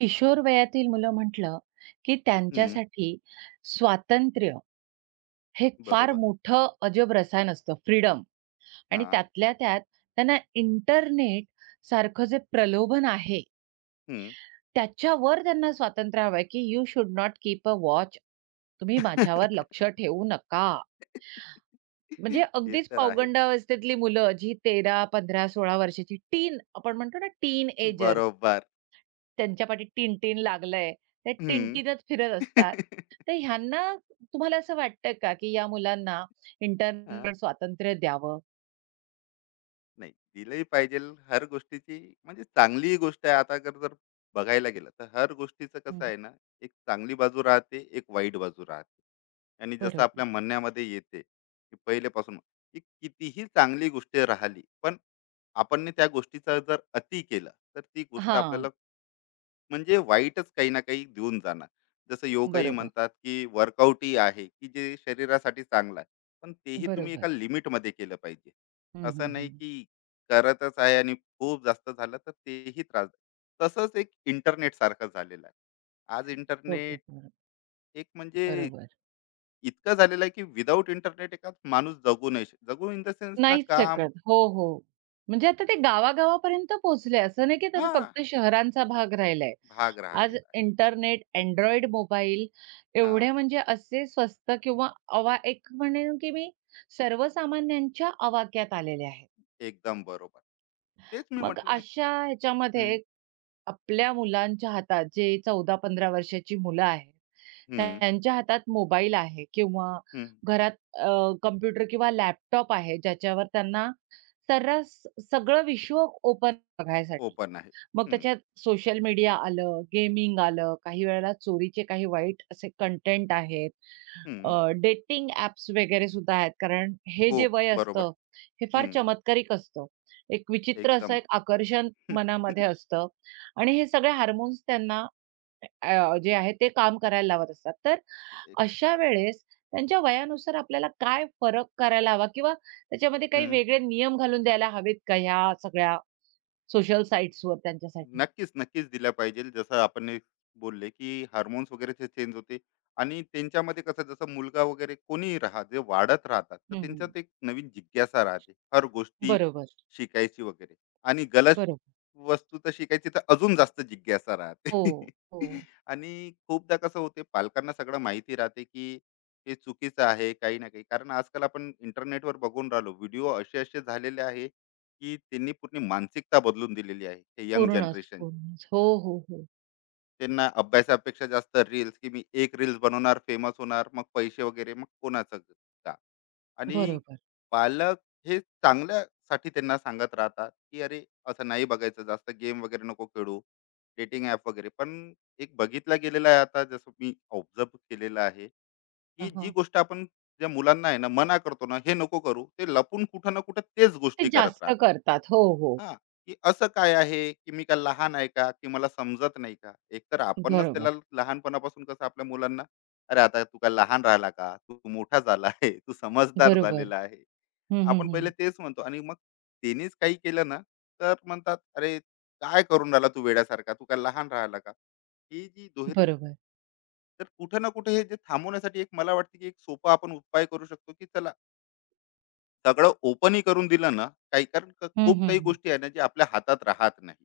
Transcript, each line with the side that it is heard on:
right: किशोर वयातील मुलं म्हटलं, की
left: हं,
right: त्यांच्यासाठी स्वातंत्र्य हे फार
left: बरोबर.
right: मोठं अजब रसायन असतं, फ्रीडम. आणि
left: हां,
right: त्यातल्या त्यात त्यांना इंटरनेट सारखं जे प्रलोभन आहे,
left: हं.
right: त्याच्यावर त्यांना स्वातंत्र्य हवं आहे, की "you should not keep a watch." तुम्ही माझ्यावर लक्ष ठेवू नका. म्हणजे
left: ते
right: अगदीच
left: तर आहेच.
right: पौगंडावस्थेतली मुलं जी 13, 15, 16 वर्षाची टीन आपण म्हणतो ना, टीन
left: बरोबर.
right: त्यांच्या पाठी टिन-टिन लागलंय, त्या
left: हं. हां.
right: टिन-टिनच फिरत असतात. तर ह्यांना, तुम्हाला असं वाटतं का, की या मुलांना इंटरनेटवर स्वातंत्र्य द्यावं?
left: नाही, दिलंही पाहिजे हर गोष्टीची म्हणजे चांगलीही गोष्ट आहे. आता अगर जर बघायला गेलं, तर हर गोष्टीचं
right: हं,
left: कसं आहे ना, एक चांगली बाजू राहते, एक वाईट बाजू राहते. आणि जसं आपल्या
right: बरोबर.
left: म्हणण्यामध्ये येते, की पहिलेपासून की कितीही चांगली गोष्ट राहिली, पण आपण त्या गोष्टीचा जर अति केला, तर ती गोष्ट
right: हां,
left: आपल्याला म्हणजे वाईटच काही ना काही देऊन जाणार. जसं योगाही
right: बरोबर,
left: म्हणतात की वर्कआउटही आहे की जे शरीरासाठी चांगलं आहे, पण तेही तुम्ही एका
right: बरोबर.
left: लिमिटमध्ये केलं पाहिजे.
right: हं, हं,
left: असं नाही
right: हं.
left: की करतच आहे, आणि खूप जास्त झालं तर तेही त्रास. तसंच एक इंटरनेट सारखं झालेलं आहे. आज इंटरनेट
right: बरोबर,
left: एक म्हणजे
right: बरोबर.
left: इतकं झालेलं आहे की विदाऊट इंटरनेट एका माणूस जगू नाही जगू इन द सेन्स ना
right: नाहीच
left: काम.
right: शकत. हो, हो. म्हणजे आता ते गावागावापर्यंत पोहोचले. असं नाही की आता ते
left: हा
right: फक्त शहरांचा भाग राहिलाय.
left: भाग
right: आज
left: राहिलेला आहे.
right: इंटरनेट, Android मोबाईल
left: हा,
right: एवढे म्हणजे असे स्वस्त किंवा अवा एक म्हणेन की मी सर्वसामान्यांच्या आवाक्यात आलेले आहेत.
left: एकदम बरोबर. तेच मी
right: मग
left: म्हटलं ना.
right: अशा
left: हम्म.
right: ह्याच्यामध्ये आपल्या मुलांच्या हातात, जे 14-15 वर्षाची मुलं आहेत,
left: हम्म.
right: त्यांच्या हातात मोबाईल आहे किंवा
left: हम्म.
right: घरात अ, कॉम्प्युटर किंवा लॅपटॉप आहे, ज्याच्यावर त्यांना सर्रास सगळं विश्व ओपन बघायसाठी.
left: ओपन आहे.
right: मग
left: हं,
right: त्याच्यात सोशल मीडिया आलं, गेमिंग आलं, काही वेळेला चोरीचे काही वाईट असे कंटेंट आहेत.
left: हं.
right: डेटिंग ॲप्स वगैरे सुद्धा आहेत. कारण हे जे
left: खूप
right: वय
left: बरोबर.
right: असतं, हे फार
left: हं,
right: चमत्कारिक असतं. एक विचित्र असं
left: एकदम.
right: एक आकर्षण मनामध्ये असतं आणि हे सगळे हार्मोन्स त्यांना जे आहे ते काम करायला लावत असतात. तर
left: हं, एक.
right: अशा वेळेस त्यांच्या वयानुसार आपल्याला काय फरक करायला हवा किंवा त्याच्यामध्ये काही
left: हं.
right: वेगळे नियम घालून द्यायला हवेत का ह्या सगळ्या सोशल साइट्सवर त्यांच्यासाठी?
left: नक्कीच, नक्कीच दिल्या पाहिजेल. जसं आपण हे बोलले, की हार्मोन्स वगैरेचे चेंज होते आणि त्यांच्यामध्ये कसं, जसं मुलगा वगैरे कोणीही राहा, जे वाढत राहतात, तर
right: हं, हं.
left: त्यांच्यात एक नवीन जिज्ञासा राहते. हर गोष्टी
right: बरोबर,
left: शिकायची वगैरे, आणि गलत
right: बरोबर.
left: वस्तू तर शिकायची तर अजून जास्त जिज्ञासा
right: हो.
left: राहते.
right: हो.
left: आणि खूपदा कसं होते, पालकांना सगळं माहिती राहते, की हे चुकीचं आहे काही ना काही. कारण आजकाल आपण इंटरनेटवर बघून राहिलो, व्हिडिओ असे-असे झालेले आहे, की त्यांनी पूर्ण मानसिकता बदलून दिलेली आहे हे यंग
right: पूर्णच,
left: जनरेशन.
right: पूर्णच. हो, हो, हो.
left: त्यांना अभ्यासापेक्षा जास्त रील्स, की मी एक रील्स बनवणार, फेमस होणार, मग पैसे वगैरे, मग कोणाचं का. आणि
right: बरोबर.
left: पालक हे चांगल्यासाठी त्यांना सांगत राहतात, की अरे, असं नाही बघायचं, जास्त गेम वगैरे नको खेळू, डेटिंग ॲप वगैरे पण. एक बघितला गेलेला आहे आता, जसं मी ऑब्झर्व केलेलं आहे,
right: हं,
left: की जी
right: हं.
left: गोष्ट आपण ज्या मुलांना आहे ना मना करतो ना, हे नको करू, ते लपून कुठं ना कुठं तेच
right: ते
left: गोष्टी करत
right: जास्त
left: राहतात.
right: करतात. हो, हो.
left: हां, की असं काय आहे, की मी काय लहान आहे का, की मला समजत नाही का? एकतर आपणच
right: बरोबर,
left: त्याला लहानपणापासून कसं आपल्या मुलांना, "अरे, आता तू काय लहान राहिला का? तू मोठा झाला आहे, तू समजदार
right: बरोबर.
left: झालेला आहे."
right: हं, हं,
left: आपण पहिले
right: हं.
left: तेच म्हणतो, आणि मग त्यांनीच काही केलं ना, तर म्हणतात, "अरे, काय करून राहिला तू वेड्यासारखा? तू काय लहान राहिला का?" ही जी दुहेरी.
right: बरोबर.
left: तर कुठे ना कुठे हे जे थांबवण्यासाठी एक मला वाटतं, की एक सोपा आपण उपाय करू शकतो, की चला सगळं ओपनही करून दिलं ना, काही कारण क
right: हं,
left: खूप
right: हं,
left: काही
right: हं.
left: गोष्टी आहे ना, जे आपल्या हातात राहत नाही.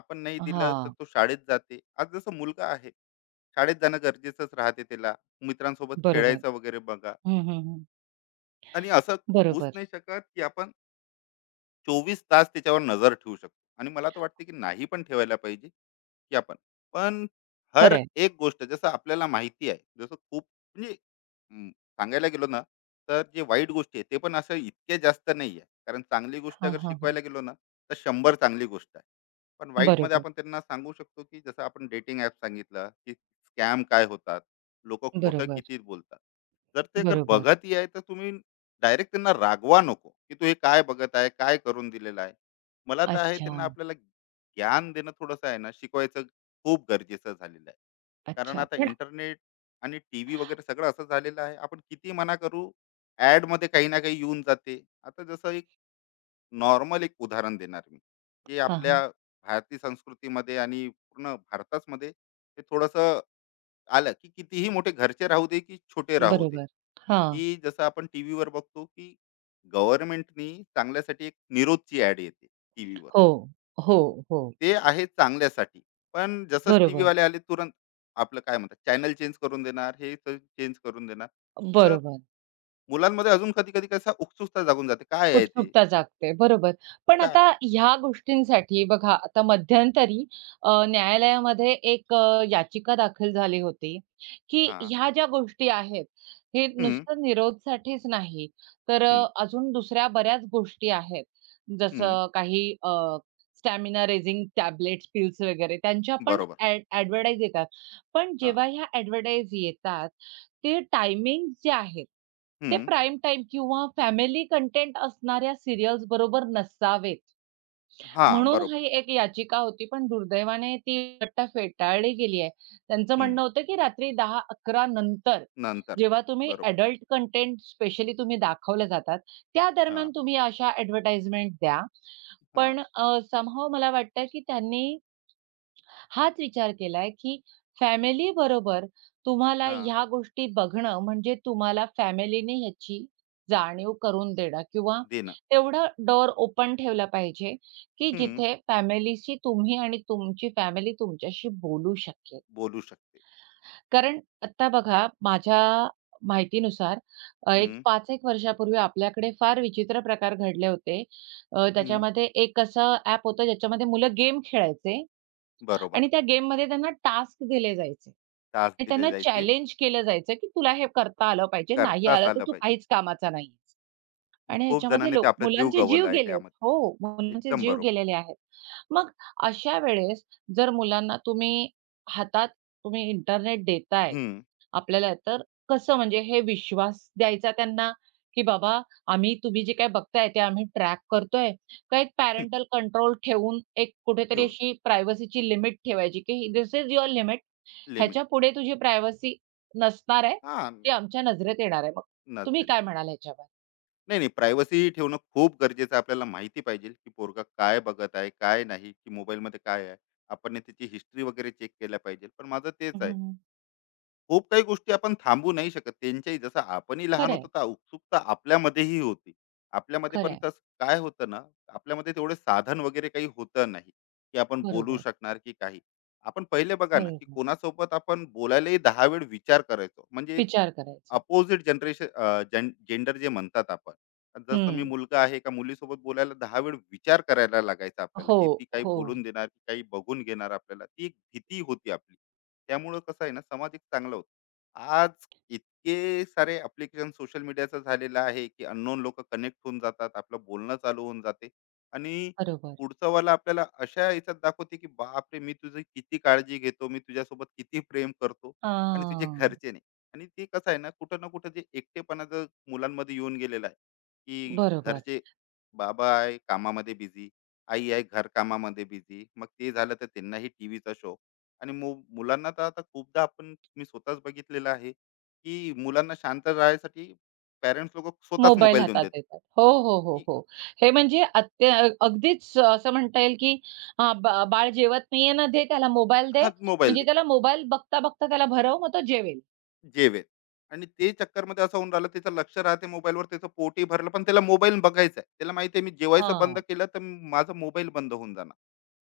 left: आपण नाही दिलं तर
right: हां,
left: तो शाळेत जाते. आज जसं मुलगा आहे, शाळेत जाणं गरजेचंच राहते त्याला. मित्रांसोबत
right: बरोबर.
left: खेळायचं वगैरे बघा.
right: हं, हं, हं.
left: आणि असं होऊच
right: बरोबर.
left: नाही शकत, की आपण 24 तास त्याच्यावर नजर ठेवू शकतो, आणि मला तर वाटते की नाही पण ठेवायला पाहिजे की आपण, पण हर
right: खरंय.
left: एक गोष्ट जसं आपल्याला माहिती आहे. जसं खूप म्हणजे हम्म, सांगायला गेलो ना, तर जे वाईट गोष्टी आहे ते पण असं इतके जास्त नाही आहे, कारण चांगली गोष्ट
right: हां,
left: अगर
right: हां, हां.
left: शिकवायला गेलो ना, तर 100 चांगली गोष्ट आहे. पण वाईटमध्ये
right: बरोबर,
left: आपण त्यांना सांगू शकतो, की जसं आपण डेटिंग ॲप सांगितलं, की स्कॅम काय होतात, लोक खोटं
right: बरोबर,
left: किती बोलतात. जर ते जर
right: बरोबर.
left: बघतही आहे, तर तुम्ही डायरेक्ट त्यांना रागवा नको, की तू हे काय बघत आहे, काय करून दिलेलं आहे. मला तर आहे
right: अच्छा,
left: त्यांना आपल्याला ज्ञान देणं थोडंसं आहे ना, शिकवायचं खूप गरजेचं झालेलं आहे. कारण
right: अच्छा.
left: आता
right: पण
left: इंटरनेट आणि टी व्ही वगैरे सगळं असं झालेलं आहे, आपण किती मना करू. ॲडमध्ये काही ना काही येऊन जाते. आता जसं एक नॉर्मल एक उदाहरण देणार मी, जे
right: हां, हां.
left: आपल्या भारतीय संस्कृतीमध्ये आणि पूर्ण भारताचमध्ये ते थोडंसं आलं, की कितीही मोठे घरचे राहू दे की छोटे राहू दे,
right: बरोबर. हां.
left: की जसं आपण टीव्हीवर बघतो की गव्हर्नमेंटनी चांगल्यासाठी एक निरोधची ऍड येते टीव्हीवर.
right: हो, हो, हो.
left: ते आहे चांगल्यासाठी, पण जसंच टीव्ही
right: बरोबर,
left: वाले आले तुरंत आपलं काय म्हणतात चॅनल चेंज करून देणार, हे चेंज करून देणार. तर
right: बरोबर.
left: मुलांमध्ये अजून कधी कधी कसा उत्सुकता जागून जाते काय आहे ते.
right: उत्सुकता जागते, बरोबर. पण
left: काय.
right: आता ह्या गोष्टींसाठी बघा, आता मध्यंतरी न्यायालयामध्ये एक याचिका दाखल झाली होती, की
left: हा.
right: ह्या ज्या गोष्टी आहेत, हे
left: हम्म.
right: नुसतं निरोधसाठीच नाही, तर
left: हम्म.
right: अजून दुसऱ्या बऱ्याच गोष्टी आहेत.
left: हम्म.
right: जसं काही स्टॅमिना रेझिंग टॅबलेट्स, पिल्स वगैरे त्यांच्या पण
left: बरोबर.
right: ॲड येतात. पण
left: हा.
right: जेव्हा ह्या ॲडव्हर्टाइज येतात, ते टायमिंग जे आहेत, ते
left: हम्म.
right: प्राईम टाईम किंवा फॅमिली कंटेंट असणाऱ्या सिरियल्स बरोबर नसावेत.
left: हा,
right: म्हणून
left: बरोबर.
right: ही एक याचिका होती, पण दुर्दैवाने ती आता फेटाळली गेली आहे. त्यांचं म्हणणं
left: हम्म.
right: होतं, की रात्री 10 अकरा नंतर
left: नंतर.
right: जेव्हा तुम्ही
left: बरोबर.
right: अडल्ट कंटेंट स्पेशली तुम्ही दाखवले जातात, त्या
left: हा.
right: दरम्यान तुम्ही अशा ॲडव्हर्टाइजमेंट द्या.
left: हा.
right: पण समहाऊ मला वाटतं, की त्यांनी हाच विचार केलाय, की फॅमिली बरोबर तुम्हाला
left: हा.
right: ह्या गोष्टी बघणं म्हणजे तुम्हाला फॅमिलीने ह्याची जाणीव करून देणं किंवा
left: देणं.
right: तेवढा डोअर ओपन ठेवला पाहिजे, की
left: हम्म.
right: जिथे फॅमिलीशी तुम्ही आणि तुमची फॅमिली तुमच्याशी बोलू शकेल.
left: बोलू शकते.
right: कारण आता बघा, माझ्या माहितीनुसार एक
left: हम्म.
right: 5-1 वर्षापूर्वी आपल्याकडे फार विचित्र प्रकार घडले होते.
left: हम्म.
right: त्याच्यामध्ये एक असं ॲप होतं, ज्याच्यामध्ये मुलं गेम खेळायचे
left: बरोबर.
right: आणि त्या गेममध्ये त्यांना टास्क दिले जायचे
left: तास
right: आणि
left: दिले
right: त्यांना
left: जायचे.
right: चॅलेंज केलं जायचं, की "तुला हे करता आलं पाहिजे. नाही
left: करताच
right: आलं तर
left: आलं
right: तू
left: पाहिजे.
right: काहीच कामाचा नाहीयेस."
left: आणि
right: आणि
left: खूप
right: ह्याच्यामध्ये
left: जणांनी ते
right: लोक
left: आपला जीव
right: मुलांचे जीव
left: गमावला आहे
right: गेलेत.
left: त्यामध्ये.
right: हो, मुलांचे
left: एकदम
right: जीव
left: बरोबर.
right: गेलेले आहेत. मग अशा वेळेस जर मुलांना हातात तुम्ही इंटरनेट देताय,
left: हं.
right: आपल्याला तर कसं म्हणजे हे विश्वास द्यायचा त्यांना, की बाबा, आम्ही तुम्ही जे काही बघताय ते आम्ही ट्रॅक करतोय, का एक पॅरेंटल कंट्रोल ठेवून एक कुठेतरी
left: ठेवून.
right: अशी प्रायव्हसीची लिमिट ठेवायची, की "this is your limit.
left: Limit.
right: ह्याच्यापुढे तुझी प्रायव्हसी नसणार आहे.
left: हां,
right: ती आमच्या नजरेत येणार आहे." मग तुम्ही
left: नजरेत
right: काय
left: येणार.
right: म्हणाल ह्याच्यावर?
left: नाही, नाही, प्रायव्हसी ठेवणं खूप गरजेचं आहे. आपल्याला माहिती पाहिजे की पोरगा काय बघत आहे, काय नाही, की मोबाईलमध्ये काय आहे. आपण ने त्याची हिस्ट्री वगैरे चेक केल्या पाहिजे. पण माझं तेच
right: हं, हं,
left: आहे.
right: हं.
left: खूप काही गोष्टी आपण थांबवू नाही शकत. त्यांच्याही, जसं आपणही लहान
right: खरं आहे,
left: होतो, तर उत्सुकता आपल्यामध्येही होती. आपल्यामध्ये पण तसं काय होतं ना, आपल्यामध्ये तेवढे साधन वगैरे काही होतं नाही, की आपण बोलू
right: बरोबर,
left: शकणार की काही. आपण पहिले बघा ना, की
right: बरोबर.
left: कोणासोबत आपण बोलायलाही 10 वेळ विचार करायचो. म्हणजे
right: विचार करायचा.
left: अपोजिट जनरेशन, जेंडर जे म्हणतात आपण. जसं मी
right: हं.
left: मुलगा आहे का मुलीसोबत बोलायला 10 वेळ विचार करायला लागायचा आपल्याला, की ती
right: हो,
left: काही
right: हो.
left: बोलून देणार, की काही बघून घेणार आपल्याला. ती एक भीती होती आपली. त्यामुळं कसं आहे ना, समाज एक चांगला होता. आज इतके सारे ॲप्लिकेशन सोशल मीडियाचं झालेलं आहे, की अननोन लोकं कनेक्ट होऊन जातात. आपलं बोलणं चालू होऊन जाते, आणि
right: बरोबर.
left: पुढचावाला आपल्याला अशा ह्याच्यात दाखवते, की "बापरे! मी तुझी किती काळजी घेतो, मी तुझ्यासोबत किती प्रेम करतो", आणि तुझे
right: हां.
left: घरचे नाही. आणि ते कसं आहे ना, कुठं ना कुठं जे एकटेपणा जर मुलांमध्ये येऊन गेलेला आहे, की
right: बरोबर.
left: घरचे, बाबा आहे कामामध्ये बिझी, आई आहे घर कामामध्ये बिझी, मग ते झालं तर त्यांनाही टी व्हीचा शो. आणि मुलांना तर आता खूपदा आपण, मी स्वतःच बघितलेलं आहे, की मुलांना शांत राहायसाठी पॅरेंट्स लोक स्वतःच
right: मोबाईल
left: मोबाईल देऊन
right: हातात
left: देतात,
right: देतात. हो, हो, हो,
left: की
right: हो. हे म्हणजे अगदीच असं म्हणता येईल, की बाळ जेवत नाहीये ना, दे त्याला मोबाईल दे.
left: हाच मोबाईल,
right: म्हणजे त्याला मोबाईल बघता-बघता त्याला भरव, मग तो जेवेल.
left: जेवेल. आणि ते चक्करमध्ये असं होऊन राहिलं, त्याचं लक्ष राहते मोबाईलवर, त्याचं पोटही भरलं, पण त्याला मोबाईल बघायचा आहे, त्याला माहिती आहे मी जेवायचं बंद
right: हां,
left: केलं तर माझा मोबाईल बंद होऊन जाणार.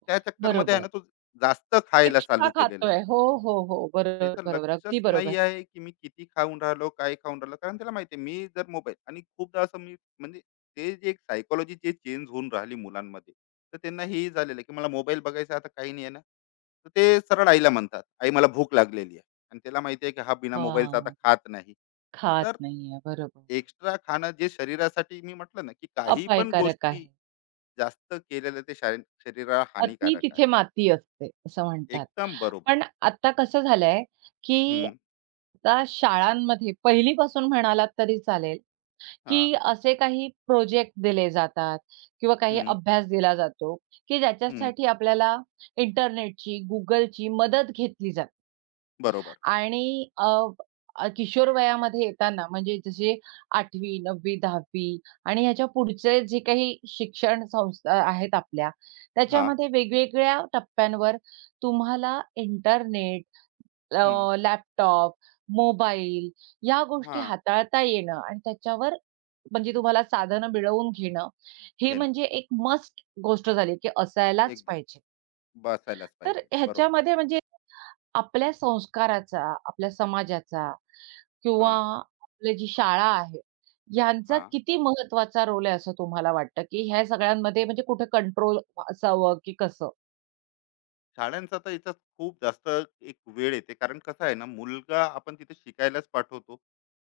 left: त्या चक्करमध्ये आहे
right: बरोबर.
left: ना तो जास्त खायला
right: एक्स्ट्रा
left: चालू केलेला आहे.
right: खातोय. हो, हो, हो. बरोबर,
left: त्याचं
right: बरोबर. अगदी
left: लक्षच नाही
right: बरोबर.
left: आहे की मी किती खाऊन राहिलो, काय खाऊन राहिलो, कारण त्याला माहिती आहे मी जर मोबाईल, आणि खूपदा असं, मी म्हणजे ते जे एक सायकोलॉजी जे चेंज होऊन राहिली मुलांमध्ये, तर त्यांना हे झालेलं आहे की मला मोबाईल बघायचा आहे, आता काही नाही आहे ना, तर ते सरळ आईला म्हणतात, "आई, मला भूक लागलेली आहे." आणि त्याला माहिती आहे की हा बिना मोबाईलचा आता
right: हां,
left: खात नाही.
right: खात
left: तर
right: नाहीये. बरोबर.
left: एक्स्ट्रा खाणं जे शरीरासाठी, मी म्हटलं ना, की काही पण
right: अपायकारक
left: गोष्टी
right: आहे.
left: जास्त केलेल्या ते शरीराला
right: "अति
left: हानिकारक आहे.
right: तिथे माती असते" असं म्हणतात.
left: एकदम बरोबर.
right: पण आता कसं झालंय, की
left: हं,
right: आता शाळांमध्ये पहिलीपासून म्हणालात तरी चालेल,
left: हां,
right: की असे काही प्रोजेक्ट दिले जातात किंवा काही
left: हं,
right: अभ्यास दिला जातो, की
left: हं.
right: ज्याच्यासाठी आपल्याला इंटरनेटची, Googleची मदत घेतली जाते.
left: बरोबर.
right: आणि अ, अ, किशोर वयामध्ये येताना म्हणजे जसे 8वी, 9वी, 10वी आणि ह्याच्या पुढचे जे काही शिक्षण संस्था आहेत आपल्या,
left: हां,
right: त्याच्यामध्ये वेगवेगळ्या टप्प्यांवर तुम्हाला इंटरनेट,
left: हं,
right: लॅपटॉप, मोबाईल या गोष्टी
left: हां.
right: हाताळता येणं आणि त्याच्यावर म्हणजे तुम्हाला साधनं मिळवून घेणं, हे
left: घे ना.
right: म्हणजे एक मस्ट गोष्ट झाली, की असायलाच
left: एकदम
right: पाहिजे.
left: बसायलाच
right: तर
left: पाहिजे. बरोबर.
right: ह्याच्यामध्ये म्हणजे आपल्या संस्काराचा, आपल्या समाजाचा किंवा
left: हां,
right: आपली जी शाळा आहे, यांचा
left: हां.
right: किती महत्त्वाचा रोल आहे असं तुम्हाला वाटतं, की ह्या सगळ्यांमध्ये म्हणजे कुठे कंट्रोल असावं की कसं?
left: शाळांचा तर याच्यात खूप जास्त एक वेळ येते, कारण कसं आहे ना, मुलगा आपण तिथे शिकायलाच पाठवतो.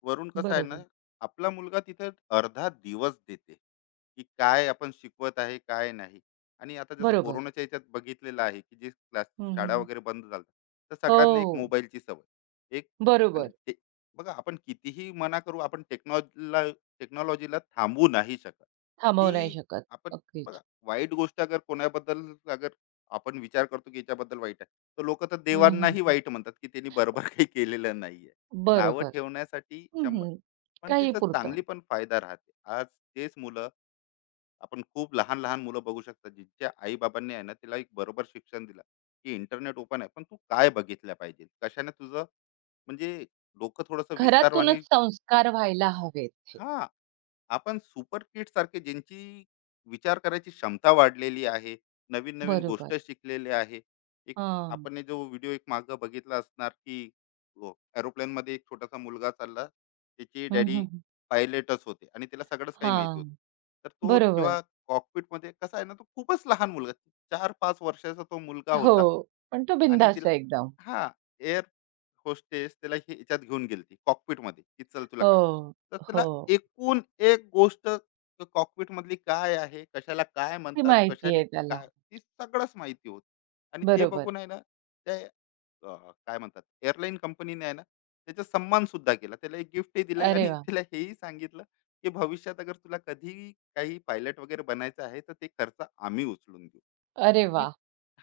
left: वरून कसं आहे ना,
right: बरोबर.
left: आपला मुलगा तिथे अर्धा दिवस देते, की काय आपण शिकवत आहे काय नाही. आणि आता जसं
right: बरोबर.
left: कोरोनाच्या याच्यात बघितलेलं आहे, की जे क्लास, शाळा
right: हं,
left: वगैरे बंद झाल्या, तर सगळ्यांना एक
right: हो,
left: मोबाईलची सवय एक. आणि
right: बरोबर.
left: ते, बघा, आपण कितीही मना करू, आपण टेक्नॉलॉजीला, टेक्नॉलॉजीला थांबू नाही शकत.
right: थांबवू नाही
left: ती
right: शकत.
left: आपण
right: अगदीच.
left: बघा, वाईट गोष्ट अगर कोणाबद्दल अगर आपण विचार करतो की याच्याबद्दल वाईट आहे, तर लोक तर
right: हं, हं,
left: देवांनाही
right: हं.
left: वाईट म्हणतात की त्यांनी बरोबर काही केलेलं नाहीये. नावं
right: बरोबर.
left: ठेवण्यासाठी
right: हं,
left: 100.
right: हं.
left: पण
right: काही
left: तिचा
right: पुरतं.
left: चांगली पण फायदा राहते. आज तेच मुलं, आपण खूप लहान लहान मुलं बघू शकतात जिच्या आई बाबांनी आहे ना तिला एक बरोबर शिक्षण दिलं, की इंटरनेट ओपन आहे, पण तू काय बघितलं पाहिजे, कशाने तुझं, म्हणजे डोकं थोडस विस्तारवाणी.
right: घरातूनच संस्कार व्हायला हवेत हे.
left: हा, आपण सुपर किट सारखे, ज्यांची विचार करायची क्षमता वाढलेली आहे, नवीन नवीन
right: बरोबर.
left: गोष्ट शिकलेले आहे. एक,
right: हां.
left: आपण हे जो व्हिडिओ एक माग बघितला असणार, की एरोप्लेन मध्ये एक छोटासा मुलगा चालला, त्याची
right: हं,
left: डॅडी
right: हं, हं.
left: पायलटच होते, आणि त्याला सगळंच काही माहिती होतं.
right: हां.
left: तर तो
right: बरोबर.
left: जेव्हा cockpit मध्ये, कसा आहे ना, तो खूपच लहान मुलगा, 4-5 वर्षाचा तो मुलगा
right: हो.
left: होता,
right: पण तो
left: आणि
right: बिनधास्त
left: तिला,
right: आहे एकदम.
left: हा, एअर होस्टेस त्याला हे- याच्यात घेऊन गेलती कॉकपिट मध्ये, की चल तुला काय.
right: हो,
left: तर त्याला
right: हो.
left: एकूण एक गोष्ट, कॉकपिट मधली काय आहे, कशाला काय
right: ती
left: म्हणतात,
right: माहिती
left: कशाने
right: आहे त्याला.
left: काय, ती सगळंच माहिती होती. आणि ते
right: बरोबर.
left: बघून आहे ना, ते, अ, काय म्हणतात, एअरलाईन कंपनीने आहे ना, त्याचा सन्मान सुद्धा केला. त्याला एक गिफ्टही दिलं,
right: अरे
left: आणि
right: वा,
left: तिला हेही सांगितलं, की भविष्यात अगर तुला कधी काही पायलट वगैरे बनायचं आहे, तर ते खर्च आम्ही उचलून घेऊ.
right: अरे
left: तर मी,
right: वा,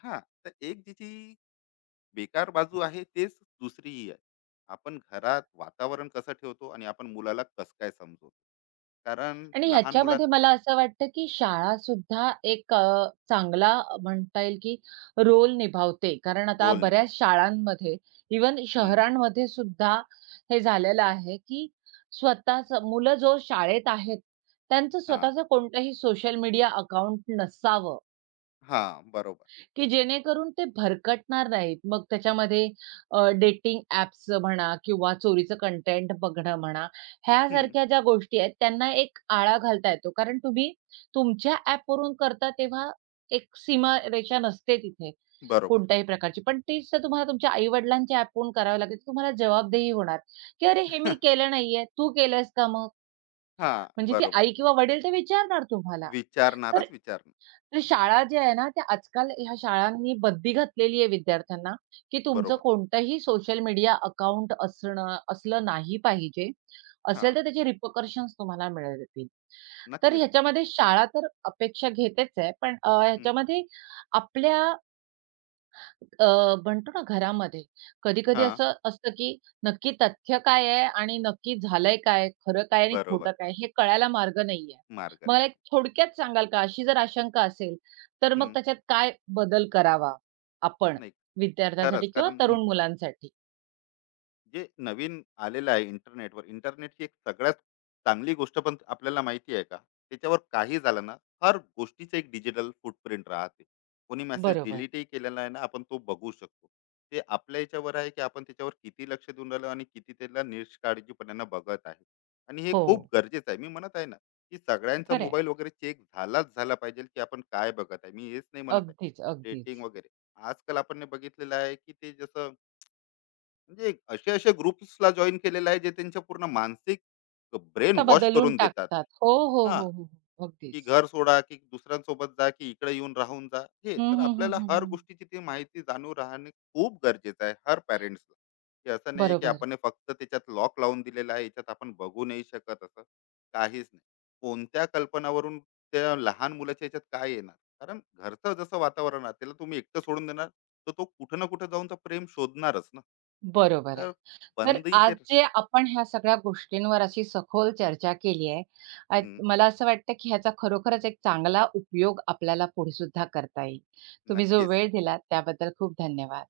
left: हां, तर एक तिची बेकार बाजू आहे, तेच दुसरीही आहे. आपण घरात वातावरण कसं ठेवतो, आणि आपण मुलाला कसं काय समजवतो. कारण
right: आणि
left: लहान मुलात
right: ह्याच्यामध्ये मला असं वाटतं, की शाळा सुद्धा एक चांगला म्हणता येईल, की रोल निभावते. कारण आता
left: रोल निभवतो.
right: बऱ्याच शाळांमध्ये, इव्हन
left: हं,
right: शहरांमध्ये सुद्धा हे झालेलं आहे, की स्वतःचं मुलं जो शाळेत आहेत, त्यांचं
left: हां,
right: स्वतःचं कोणतंही सोशल मीडिया अकाउंट नसावं.
left: हां, बरोबर.
right: की जेणेकरून ते भरकटणार नाहीत. मग त्याच्यामध्ये डेटिंग ॲप्सचं म्हणा किंवा चोरीचं कंटेंट बघणं म्हणा,
left: हं,
right: ह्यासारख्या ज्या गोष्टी आहेत त्यांना एक आळा घालता येतो. कारण तुम्ही तुमच्या ॲपवरून करता तेव्हा एक सीमारेषा नसते तिथे
left: बरोबर.
right: कोणत्याही प्रकारची. पण तीच तर तुम्हाला तुमच्या आई-वडिलांच्या ॲपवरून करावी लागेल. तुम्हाला जबाबदेही होणार, की "अरे, हे मी केलं नाहीये. तू केलंयस का मग?"
left: हां,
right: म्हणजे ती
left: बरोबर.
right: आई किंवा वडील ते विचारणार तुम्हाला. तर
left: विचारणारच विचारणार.
right: तर शाळा ज्या आहे ना, त्या आजकाल ह्या शाळांनी बंदी घातलेली आहे विद्यार्थ्यांना, की तुमचं
left: बरोबर.
right: कोणतंही सोशल मीडिया अकाउंट असणं असलं नाही पाहिजे. असेल
left: हां,
right: तर त्याचे रिपकर्शन्स तुम्हाला मिळतील. तर
left: नक्कीच.
right: ह्याच्यामध्ये शाळा तर अपेक्षा घेतेच आहे, पण
left: हं,
right: ह्याच्यामध्ये आपल्या म्हणतो ना घरामध्ये, कधी-कधी
left: हां,
right: असं असतं, की नक्की तथ्य काय आहे आणि नक्की झालंय काय? खरं काय आणि
left: बरोबर.
right: खोटं काय? हे कळायला मार्ग नाहीये.
left: मार्ग नाही.
right: मला एक थोडक्यात सांगाल का? अशी जर आशंका असेल, तर मग
left: हं,
right: त्याच्यात काय बदल करावा आपण
left: नाही.
right: विद्यार्थ्यांसाठी
left: खरंच,
right: किंवा
left: कारण
right: तरुण मुलांसाठी?
left: जे नवीन आलेलं आहे इंटरनेटवर, इंटरनेटची एक सगळ्यात चांगली गोष्ट पण आपल्याला माहिती आहे का? त्याच्यावर काही झालं ना, हर गोष्टीचं एक डिजिटल फूटप्रिंट राहते. कोणी मेसेज
right: बरोबर.
left: डिलीटही केलेला आहे ना, आपण तो बघू शकतो. ते आपल्या याच्यावर आहे की आपण त्याच्यावर किती लक्ष देऊन राहिलो, आणि किती त्याला निष्काळजीपणानं बघत आहे. आणि हे
right: हो,
left: खूप गरजेचं आहे. मी म्हणत आहे ना, की सगळ्यांचा
right: खरं,
left: मोबाईल वगैरे चेक झालाच झाला पाहिजे, की आपण काय बघत आहे. मी हेच नाही म्हणत आहे.
right: अगदीच, अगदीच.
left: रेटिंग वगैरे. आजकाल आपण हे बघितलेलं आहे, की ते जसं, म्हणजे एक असे असे ग्रुप्सला जॉईन केलेलं आहे, जे त्यांच्या पूर्ण मानसिक ब्रेन
right: तर
left: वॉश
right: बदलून
left: करून देतात आहे.
right: टाकतात. हो, हो,
left: हा,
right: हो, हो, हो.
left: की
right: अगदीच.
left: घर सोडा, की दुसऱ्यांसोबत जा, की इकडे येऊन राहून जा. हे
right: हं,
left: तर
right: हं, हं,
left: आपल्याला
right: हं,
left: हर
right: हं.
left: गोष्टीची ती माहिती जाणून राहणे खूप गरजेचं आहे हर पॅरेंट्सला. की असं नाही की
right: बरोबर.
left: आपण हे फक्त त्याच्यात लॉक लावून दिलेलं आहे, याच्यात आपण बघू नाही शकत, असं काहीच नाही. कोणत्या कल्पनावरून त्या लहान मुलाच्या याच्यात काय येणार, कारण घरचं जसं वातावरण आहे, त्याला तुम्ही एकटं सोडून देणार, तर तो कुठं ना कुठं जाऊन तर प्रेम शोधणारच ना.
right: बरोबर आहे.
left: तर
right: तर
left: बंदी
right: आज
left: ते.
right: जे आपण ह्या सगळ्या गोष्टींवर अशी सखोल चर्चा केली आहे, अ,
left: हं,
right: मला असं वाटतं की ह्याचा खरोखरच एक चांगला उपयोग आपल्याला पुढे सुद्धा करता येईल. तुम्ही जो
left: नक्कीच.
right: वेळ दिलात त्याबद्दल खूप धन्यवाद.